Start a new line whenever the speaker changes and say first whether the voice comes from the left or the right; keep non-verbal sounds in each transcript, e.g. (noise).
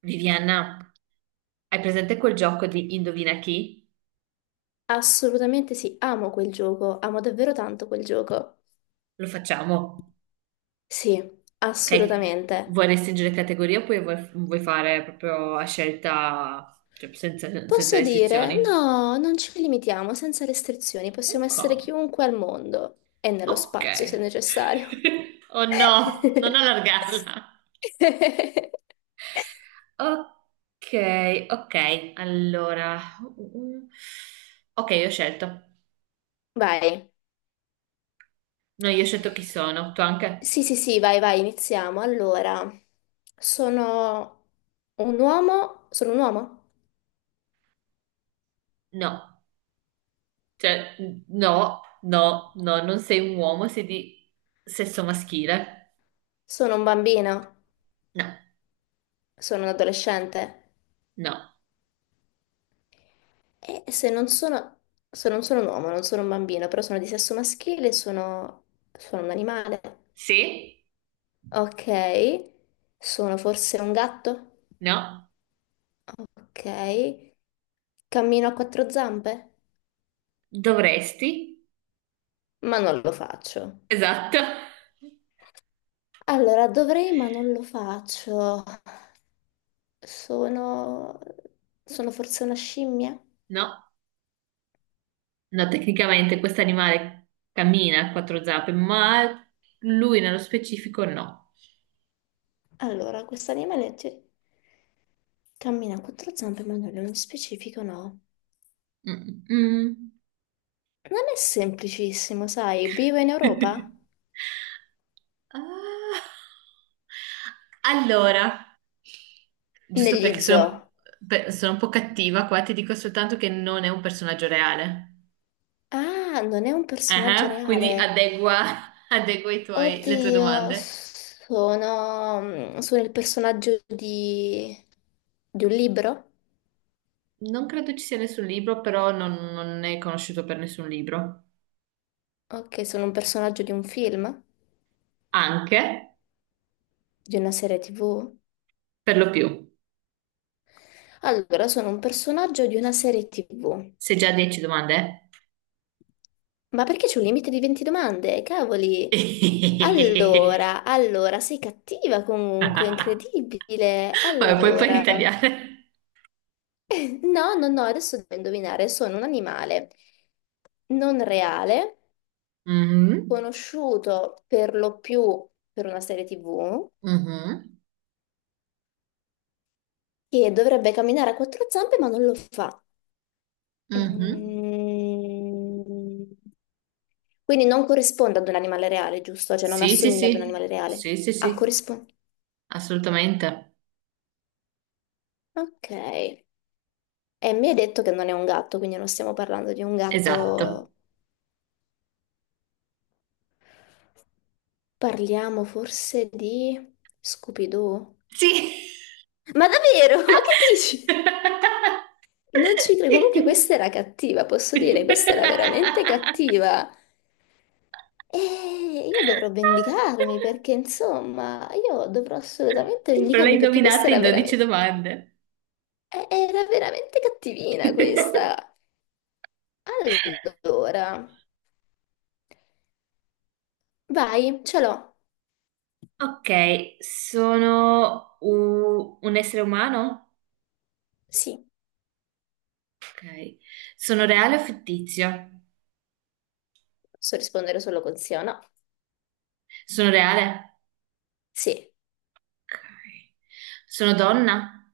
right: Viviana, hai presente quel gioco di Indovina chi?
left: Assolutamente sì, amo quel gioco, amo davvero tanto quel gioco.
right: Lo facciamo,
left: Sì,
right: ok?
left: assolutamente.
right: Vuoi restringere categoria oppure vuoi fare proprio a scelta, cioè senza
left: Posso dire,
right: restrizioni?
left: no, non ci limitiamo, senza restrizioni, possiamo
right: Ok,
left: essere chiunque al mondo e nello
right: ok.
left: spazio se necessario.
right: (laughs) Oh no, non
left: (laughs)
right: allargarla. Ok, ok, allora... ok, io ho scelto.
left: Vai.
right: No, io ho scelto chi sono, tu anche?
left: Sì, sì, sì, vai, vai, iniziamo. Allora, sono un uomo,
right: No. Cioè, no, non sei un uomo, sei di sesso maschile.
left: sono un bambino,
right: No,
left: sono un adolescente.
right: no.
left: E se non sono un uomo, non sono un bambino, però sono di sesso maschile, sono un animale.
right: Sì?
left: Ok. Sono forse un gatto?
right: No.
left: Ok. Cammino a quattro zampe?
right: Dovresti?
left: Ma non lo faccio.
right: Esatto.
left: Allora, dovrei, ma non lo faccio. Sono, Sono forse una scimmia?
right: No, no, tecnicamente questo animale cammina a quattro zampe, ma lui nello specifico no.
left: Allora, cammina a quattro zampe, ma non nello specifico no.
right: Mm, mm.
left: Non è semplicissimo, sai? Vivo in
right: (laughs)
left: Europa?
right: Ah. Allora, giusto
left: Negli
right: perché sono,
left: zoo.
right: sono un po' cattiva qua, ti dico soltanto che non è un personaggio reale.
left: Ah, non è un personaggio
right: Ah, quindi
left: reale.
right: adegua, (laughs) adegua le tue
left: Oddio,
right: domande.
left: sono il personaggio di un libro?
right: Non credo ci sia nessun libro, però non, non è conosciuto per nessun libro.
left: Ok, sono un personaggio di un film?
right: Anche,
left: Di una serie TV?
right: per lo più.
left: Allora, sono un personaggio di una serie TV.
right: Sei già a 10 domande?
left: Ma perché c'è un limite di 20 domande? Cavoli!
right: Eh?
left: Allora, sei cattiva comunque,
right: (laughs)
left: incredibile.
right: Vabbè, poi puoi
left: Allora.
right: ritagliare.
left: No, no, no, adesso devo indovinare, sono un animale non reale,
right: Mhm,
left: conosciuto per lo più per una serie TV,
right: mhm,
left: che dovrebbe camminare a quattro zampe ma non lo fa.
right: mhm.
left: Mm. Quindi non corrisponde ad un animale reale, giusto? Cioè non
right: Sì, sì,
left: assomiglia ad un
right: sì.
left: animale reale.
right: Sì, sì,
left: Ah,
right: sì.
left: corrisponde.
right: Assolutamente.
left: Ok. E mi hai detto che non è un gatto, quindi non stiamo parlando di un
right: Esatto.
left: gatto. Parliamo forse di Scooby-Doo?
right: Sì.
left: Ma davvero? (laughs) Ma che dici?
right: (laughs)
left: Non ci credo, comunque questa era cattiva, posso
right: Sì.
left: dire,
right: (laughs)
left: questa era veramente cattiva. E io dovrò vendicarmi perché, insomma, io dovrò assolutamente
right: Però l'hai
left: vendicarmi perché questa
right: indovinata in 12 domande.
left: era veramente cattivina
right: (laughs)
left: questa. Allora, vai, ce l'ho.
right: Ok, sono un essere umano?
left: Sì,
right: Ok. Sono reale o fittizio?
left: posso rispondere solo con sì o no.
right: Sono reale?
left: Sì,
right: Ok. Sono donna?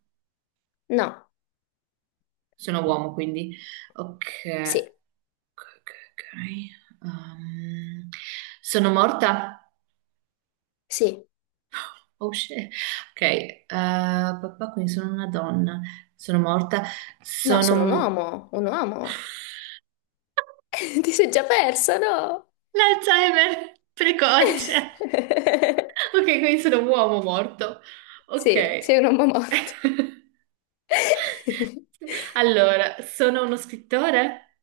left: no,
right: Sono uomo, quindi.
left: sì,
right: Ok. Ok, ok, ok. Sono morta?
left: sì.
right: Oh, shit. Ok, papà, quindi sono una donna, sono morta,
left: No, sono un
right: sono
left: uomo, un uomo. (laughs) Ti sei già persa, no?
right: l'Alzheimer precoce.
left: (laughs)
right: Ok, quindi sono un uomo morto.
left: Sì, sei
right: Ok.
left: un uomo morto.
right: (laughs) Allora, sono uno scrittore,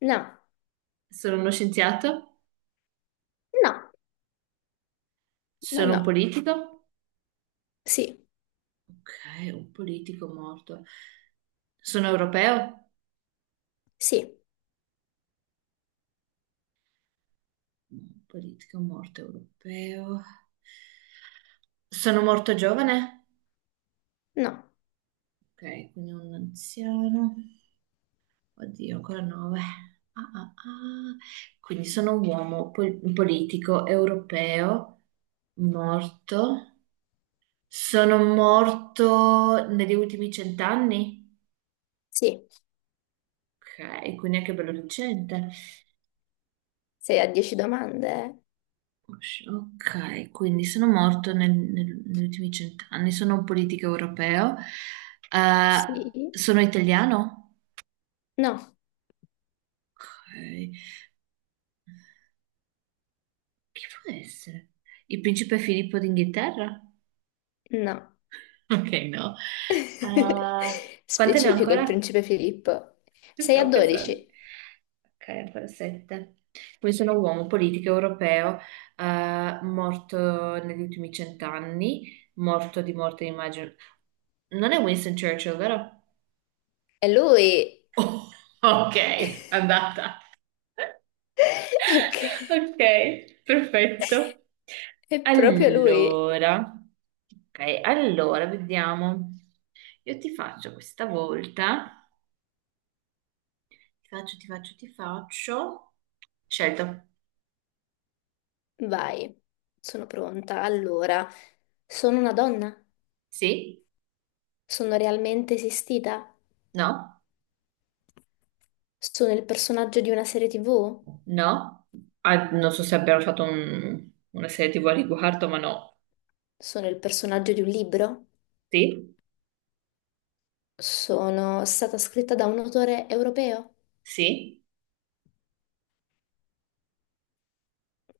left: No,
right: sono uno scienziato,
left: no, no,
right: sono un
left: no.
right: politico.
left: Sì,
right: Ok, un politico morto. Sono europeo?
left: sì,
right: Un politico morto europeo. Sono morto giovane?
left: no,
right: Ok, quindi un anziano. Oddio, ancora nove. Ah, ah, ah. Quindi sono un uomo un politico europeo morto. Sono morto negli ultimi cent'anni?
left: sì.
right: Ok, quindi anche bello recente.
left: Sei a 10 domande? Eh?
right: Ok, quindi sono morto negli ultimi cent'anni. Sono un politico europeo. Eh,
left: Sì,
right: sono italiano?
left: no,
right: Ok, chi può essere? Il principe Filippo d'Inghilterra?
left: no.
right: (laughs) Ok, no. Ah,
left: (laughs)
right: quante ne ho
left: Specifico il
right: ancora?
left: principe Filippo.
right: Ci
left: Sei a
right: stavo pensando.
left: 12.
right: Ok, ancora sette. Quindi sono uomo, politico, europeo, morto negli ultimi cent'anni, morto di morte, immagino. Non è Winston Churchill, vero?
left: È lui.
right: (laughs) Oh, ok, andata.
left: (laughs) Ok,
right: Ok, perfetto.
left: è proprio lui.
right: Allora, ok, allora vediamo. Io ti faccio questa volta. Ti faccio. Scelto.
left: Vai, sono pronta. Allora, sono una donna?
right: Sì?
left: Sono realmente esistita?
right: No?
left: Sono il personaggio di una serie TV?
right: No? Ah, non so se abbiamo fatto una serie TV a riguardo, ma no.
left: Sono il personaggio di un libro?
right: Sì?
left: Sono stata scritta da un autore europeo,
right: Sì?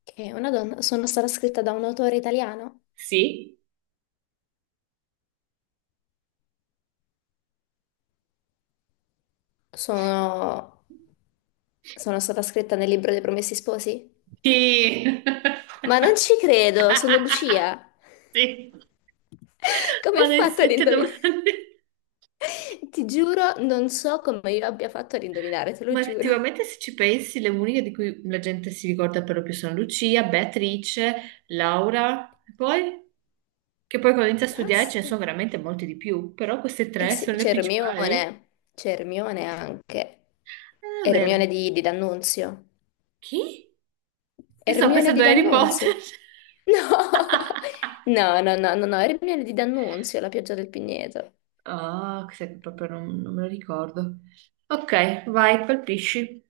left: che è una donna. Sono stata scritta da un autore italiano.
right: Sì?
left: Sono, sono stata scritta nel libro dei Promessi Sposi.
right: Sì!
left: Ma non ci credo, sono
right: (laughs)
left: Lucia.
right: Sì.
left: (laughs) Come ho
right: Ma le
left: fatto ad
right: sette
left: indovinare?
right: domande.
left: Ti giuro, non so come io abbia fatto ad indovinare, te lo
right: Ma
left: giuro.
right: effettivamente se ci pensi, le uniche di cui la gente si ricorda per lo più sono Lucia, Beatrice, Laura, e poi che poi quando inizia
left: E
right: a studiare ce ne
left: basta.
right: sono veramente molti di più, però queste
left: Eh
right: tre
left: sì,
right: sono le
left: c'è
right: principali.
left: Ermione. C'è Ermione anche.
right: Davvero.
left: Ermione di D'Annunzio.
right: Chi? Mi sto
left: Ermione di
right: pensando a Harry Potter.
left: D'Annunzio. No,
right: (laughs)
left: (laughs) no, no, no, no, no, Ermione di D'Annunzio, la pioggia del Pigneto.
right: Ah, questo che proprio non me lo ricordo. Ok, vai, colpisci.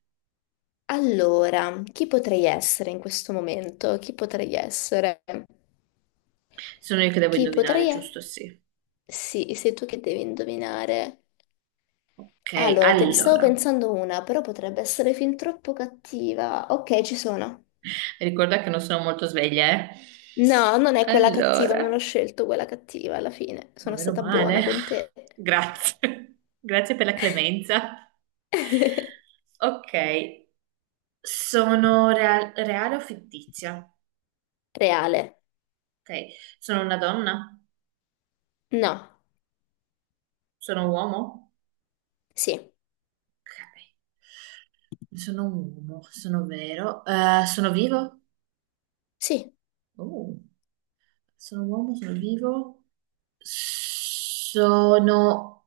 left: Allora, chi potrei essere in questo momento? Chi potrei essere?
right: Sono io che devo
left: Chi
right: indovinare,
left: potrei essere?
right: giusto? Sì.
left: Sì, sei tu che devi indovinare.
right: Ok,
left: Allora, te ne stavo
right: allora.
left: pensando una, però potrebbe essere fin troppo cattiva. Ok, ci sono.
right: Ricorda che non sono molto sveglia, eh.
left: No, non è quella cattiva, non ho
right: Allora,
left: scelto quella cattiva alla fine.
right: ma
left: Sono
right: meno
left: stata buona
right: male.
left: con te.
right: (laughs) Grazie. (laughs) Grazie per la clemenza.
left: (laughs)
right: Ok, sono reale o fittizia?
left: Reale.
right: Ok, sono una donna?
left: No.
right: Sono un uomo?
left: Sì.
right: Ok, sono un uomo, sono vero. Sono vivo?
left: Sì.
right: Oh, sono un uomo, sono vivo. Sono,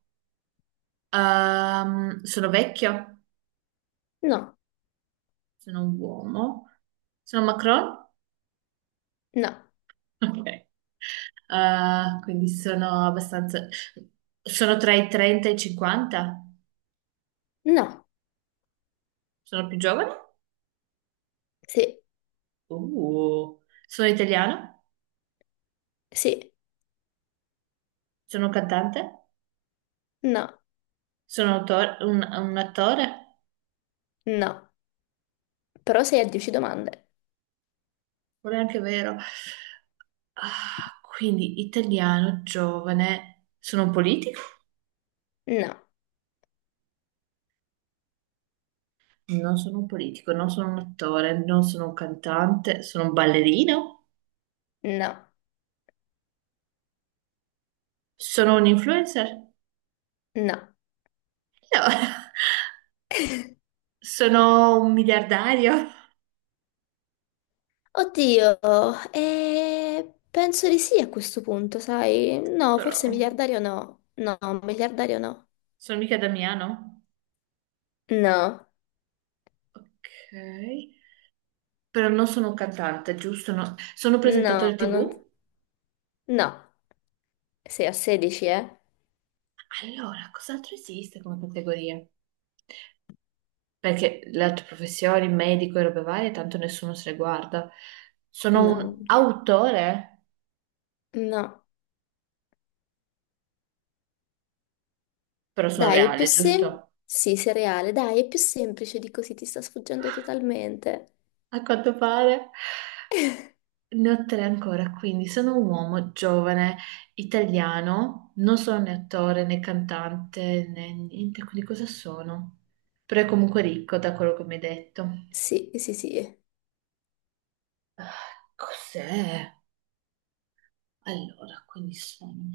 right: sono vecchio?
left: No,
right: Sono un uomo. Sono Macron? (laughs)
left: no,
right: Ok. Quindi sono abbastanza... Sono tra i 30 e i 50?
left: no,
right: Sono più giovane?
left: sì,
right: Uh. Sono italiano?
left: sì,
right: Sono un cantante?
left: no,
right: Sono un attore?
left: no. Però sei a 10 domande.
right: Non è anche vero. Ah, quindi italiano, giovane. Sono un politico?
left: No,
right: Non sono un politico, non sono un attore, non sono un cantante, sono un ballerino?
left: no,
right: Sono un influencer?
left: no.
right: No. (laughs) Sono un miliardario,
left: Oddio, penso di sì a questo punto, sai?
right: (laughs)
left: No,
right: però
left: forse miliardario no. No, miliardario no.
right: sono mica Damiano.
left: No,
right: Ok, però non sono un cantante, giusto? No. Sono presentatore
left: no, non...
right: TV?
left: No, sei a 16, eh?
right: Allora, cos'altro esiste come categoria? Perché le altre professioni, medico e robe varie, tanto nessuno se le guarda. Sono
left: No,
right: un
left: non chiaro.
right: autore,
left: No.
right: però sono
left: Dai, è più
right: reale,
left: semplice.
right: giusto?
left: Sì, sei reale. Dai, è più semplice di così, ti sta sfuggendo totalmente.
right: A quanto pare. Ne ho tre ancora, quindi sono un uomo giovane, italiano, non sono né attore né cantante né niente, quindi cosa sono? Però è comunque ricco da quello che mi hai detto.
left: Sì, sì, sì.
right: Ah, cos'è? Allora, quindi sono...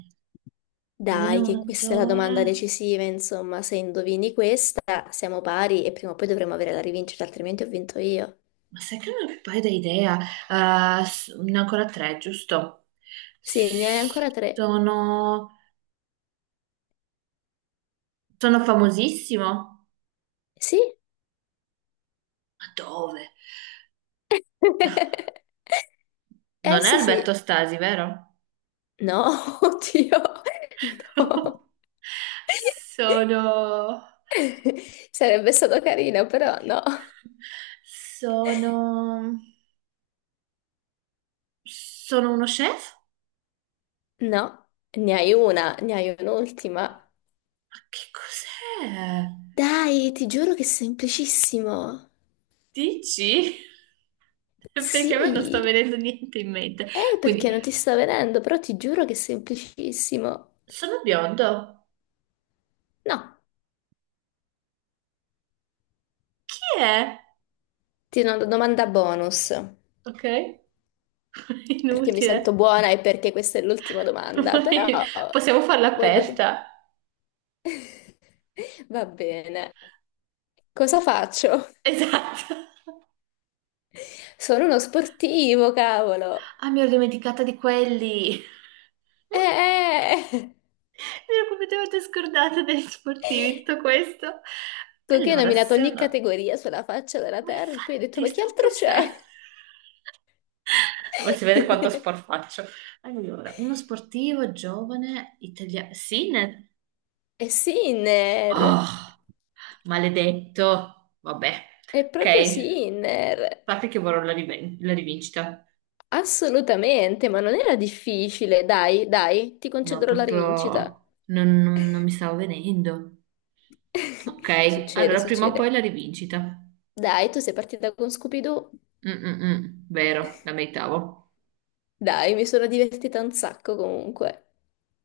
right: Non è
left: Dai,
right: un
left: che questa è la domanda
right: attore,
left: decisiva, insomma, se indovini questa siamo pari e prima o poi dovremo avere la rivincita, altrimenti ho vinto io.
right: ma sai che non ho più paio di idea. Ah, ah, ne ho ancora tre, giusto?
left: Sì, ne hai
right: S-
left: ancora tre.
right: Sono... Sono famosissimo?
left: Sì?
right: Ma dove?
left: (laughs) Eh
right: Non è
left: sì,
right: Alberto
left: sì.
right: Stasi, vero?
left: No, (laughs) oddio, no.
right: (laughs) Sono...
left: (laughs) Sarebbe stato carino, però no.
right: Sono... Sono uno chef?
left: No, ne hai una, ne hai un'ultima.
right: Ma che cos'è?
left: Dai, ti giuro che è semplicissimo.
right: Dici? (laughs) Perché a me non sta
left: Sì,
right: venendo niente in mente.
left: perché
right: Quindi,
left: non ti sta venendo, però ti giuro che è semplicissimo.
right: sono biondo.
left: No,
right: Chi è?
left: ti do una domanda bonus,
right: Ok? (laughs)
left: perché mi sento
right: Inutile.
left: buona e perché questa è l'ultima domanda, però
right: Ormai possiamo farla
left: voglio...
right: aperta.
left: (laughs) Va bene, cosa faccio?
right: Esatto.
left: Sono uno sportivo, cavolo.
right: Ah, mi ero dimenticata di quelli.
left: Eh.
right: Mi ero completamente scordata degli sportivi, tutto questo.
left: Tu che hai
right: Allora,
left: nominato
right: se
left: ogni
right: uno...
left: categoria sulla faccia della
right: Ma
left: terra e poi hai detto,
right: infatti
left: ma chi
right: sto
left: altro
right: pensando...
left: c'è?
right: Ma si vede quanto
left: (laughs)
right: sport faccio. Allora, uno sportivo giovane italiano... Sinner?
left: E Sinner!
right: Oh, maledetto. Vabbè.
left: È
right: Ok,
left: proprio Sinner,
right: sappi che vorrò la, la rivincita.
left: assolutamente, ma non era difficile. Dai, dai, ti
right: No,
left: concederò la rivincita.
right: proprio... non mi stavo venendo.
left: (laughs)
right: Ok,
left: Succede,
right: allora prima o poi
left: succede.
right: la rivincita. Mm,
left: Dai, tu sei partita con Scooby-Doo.
right: mm, mm. Vero, la meritavo.
left: Dai, mi sono divertita un sacco comunque.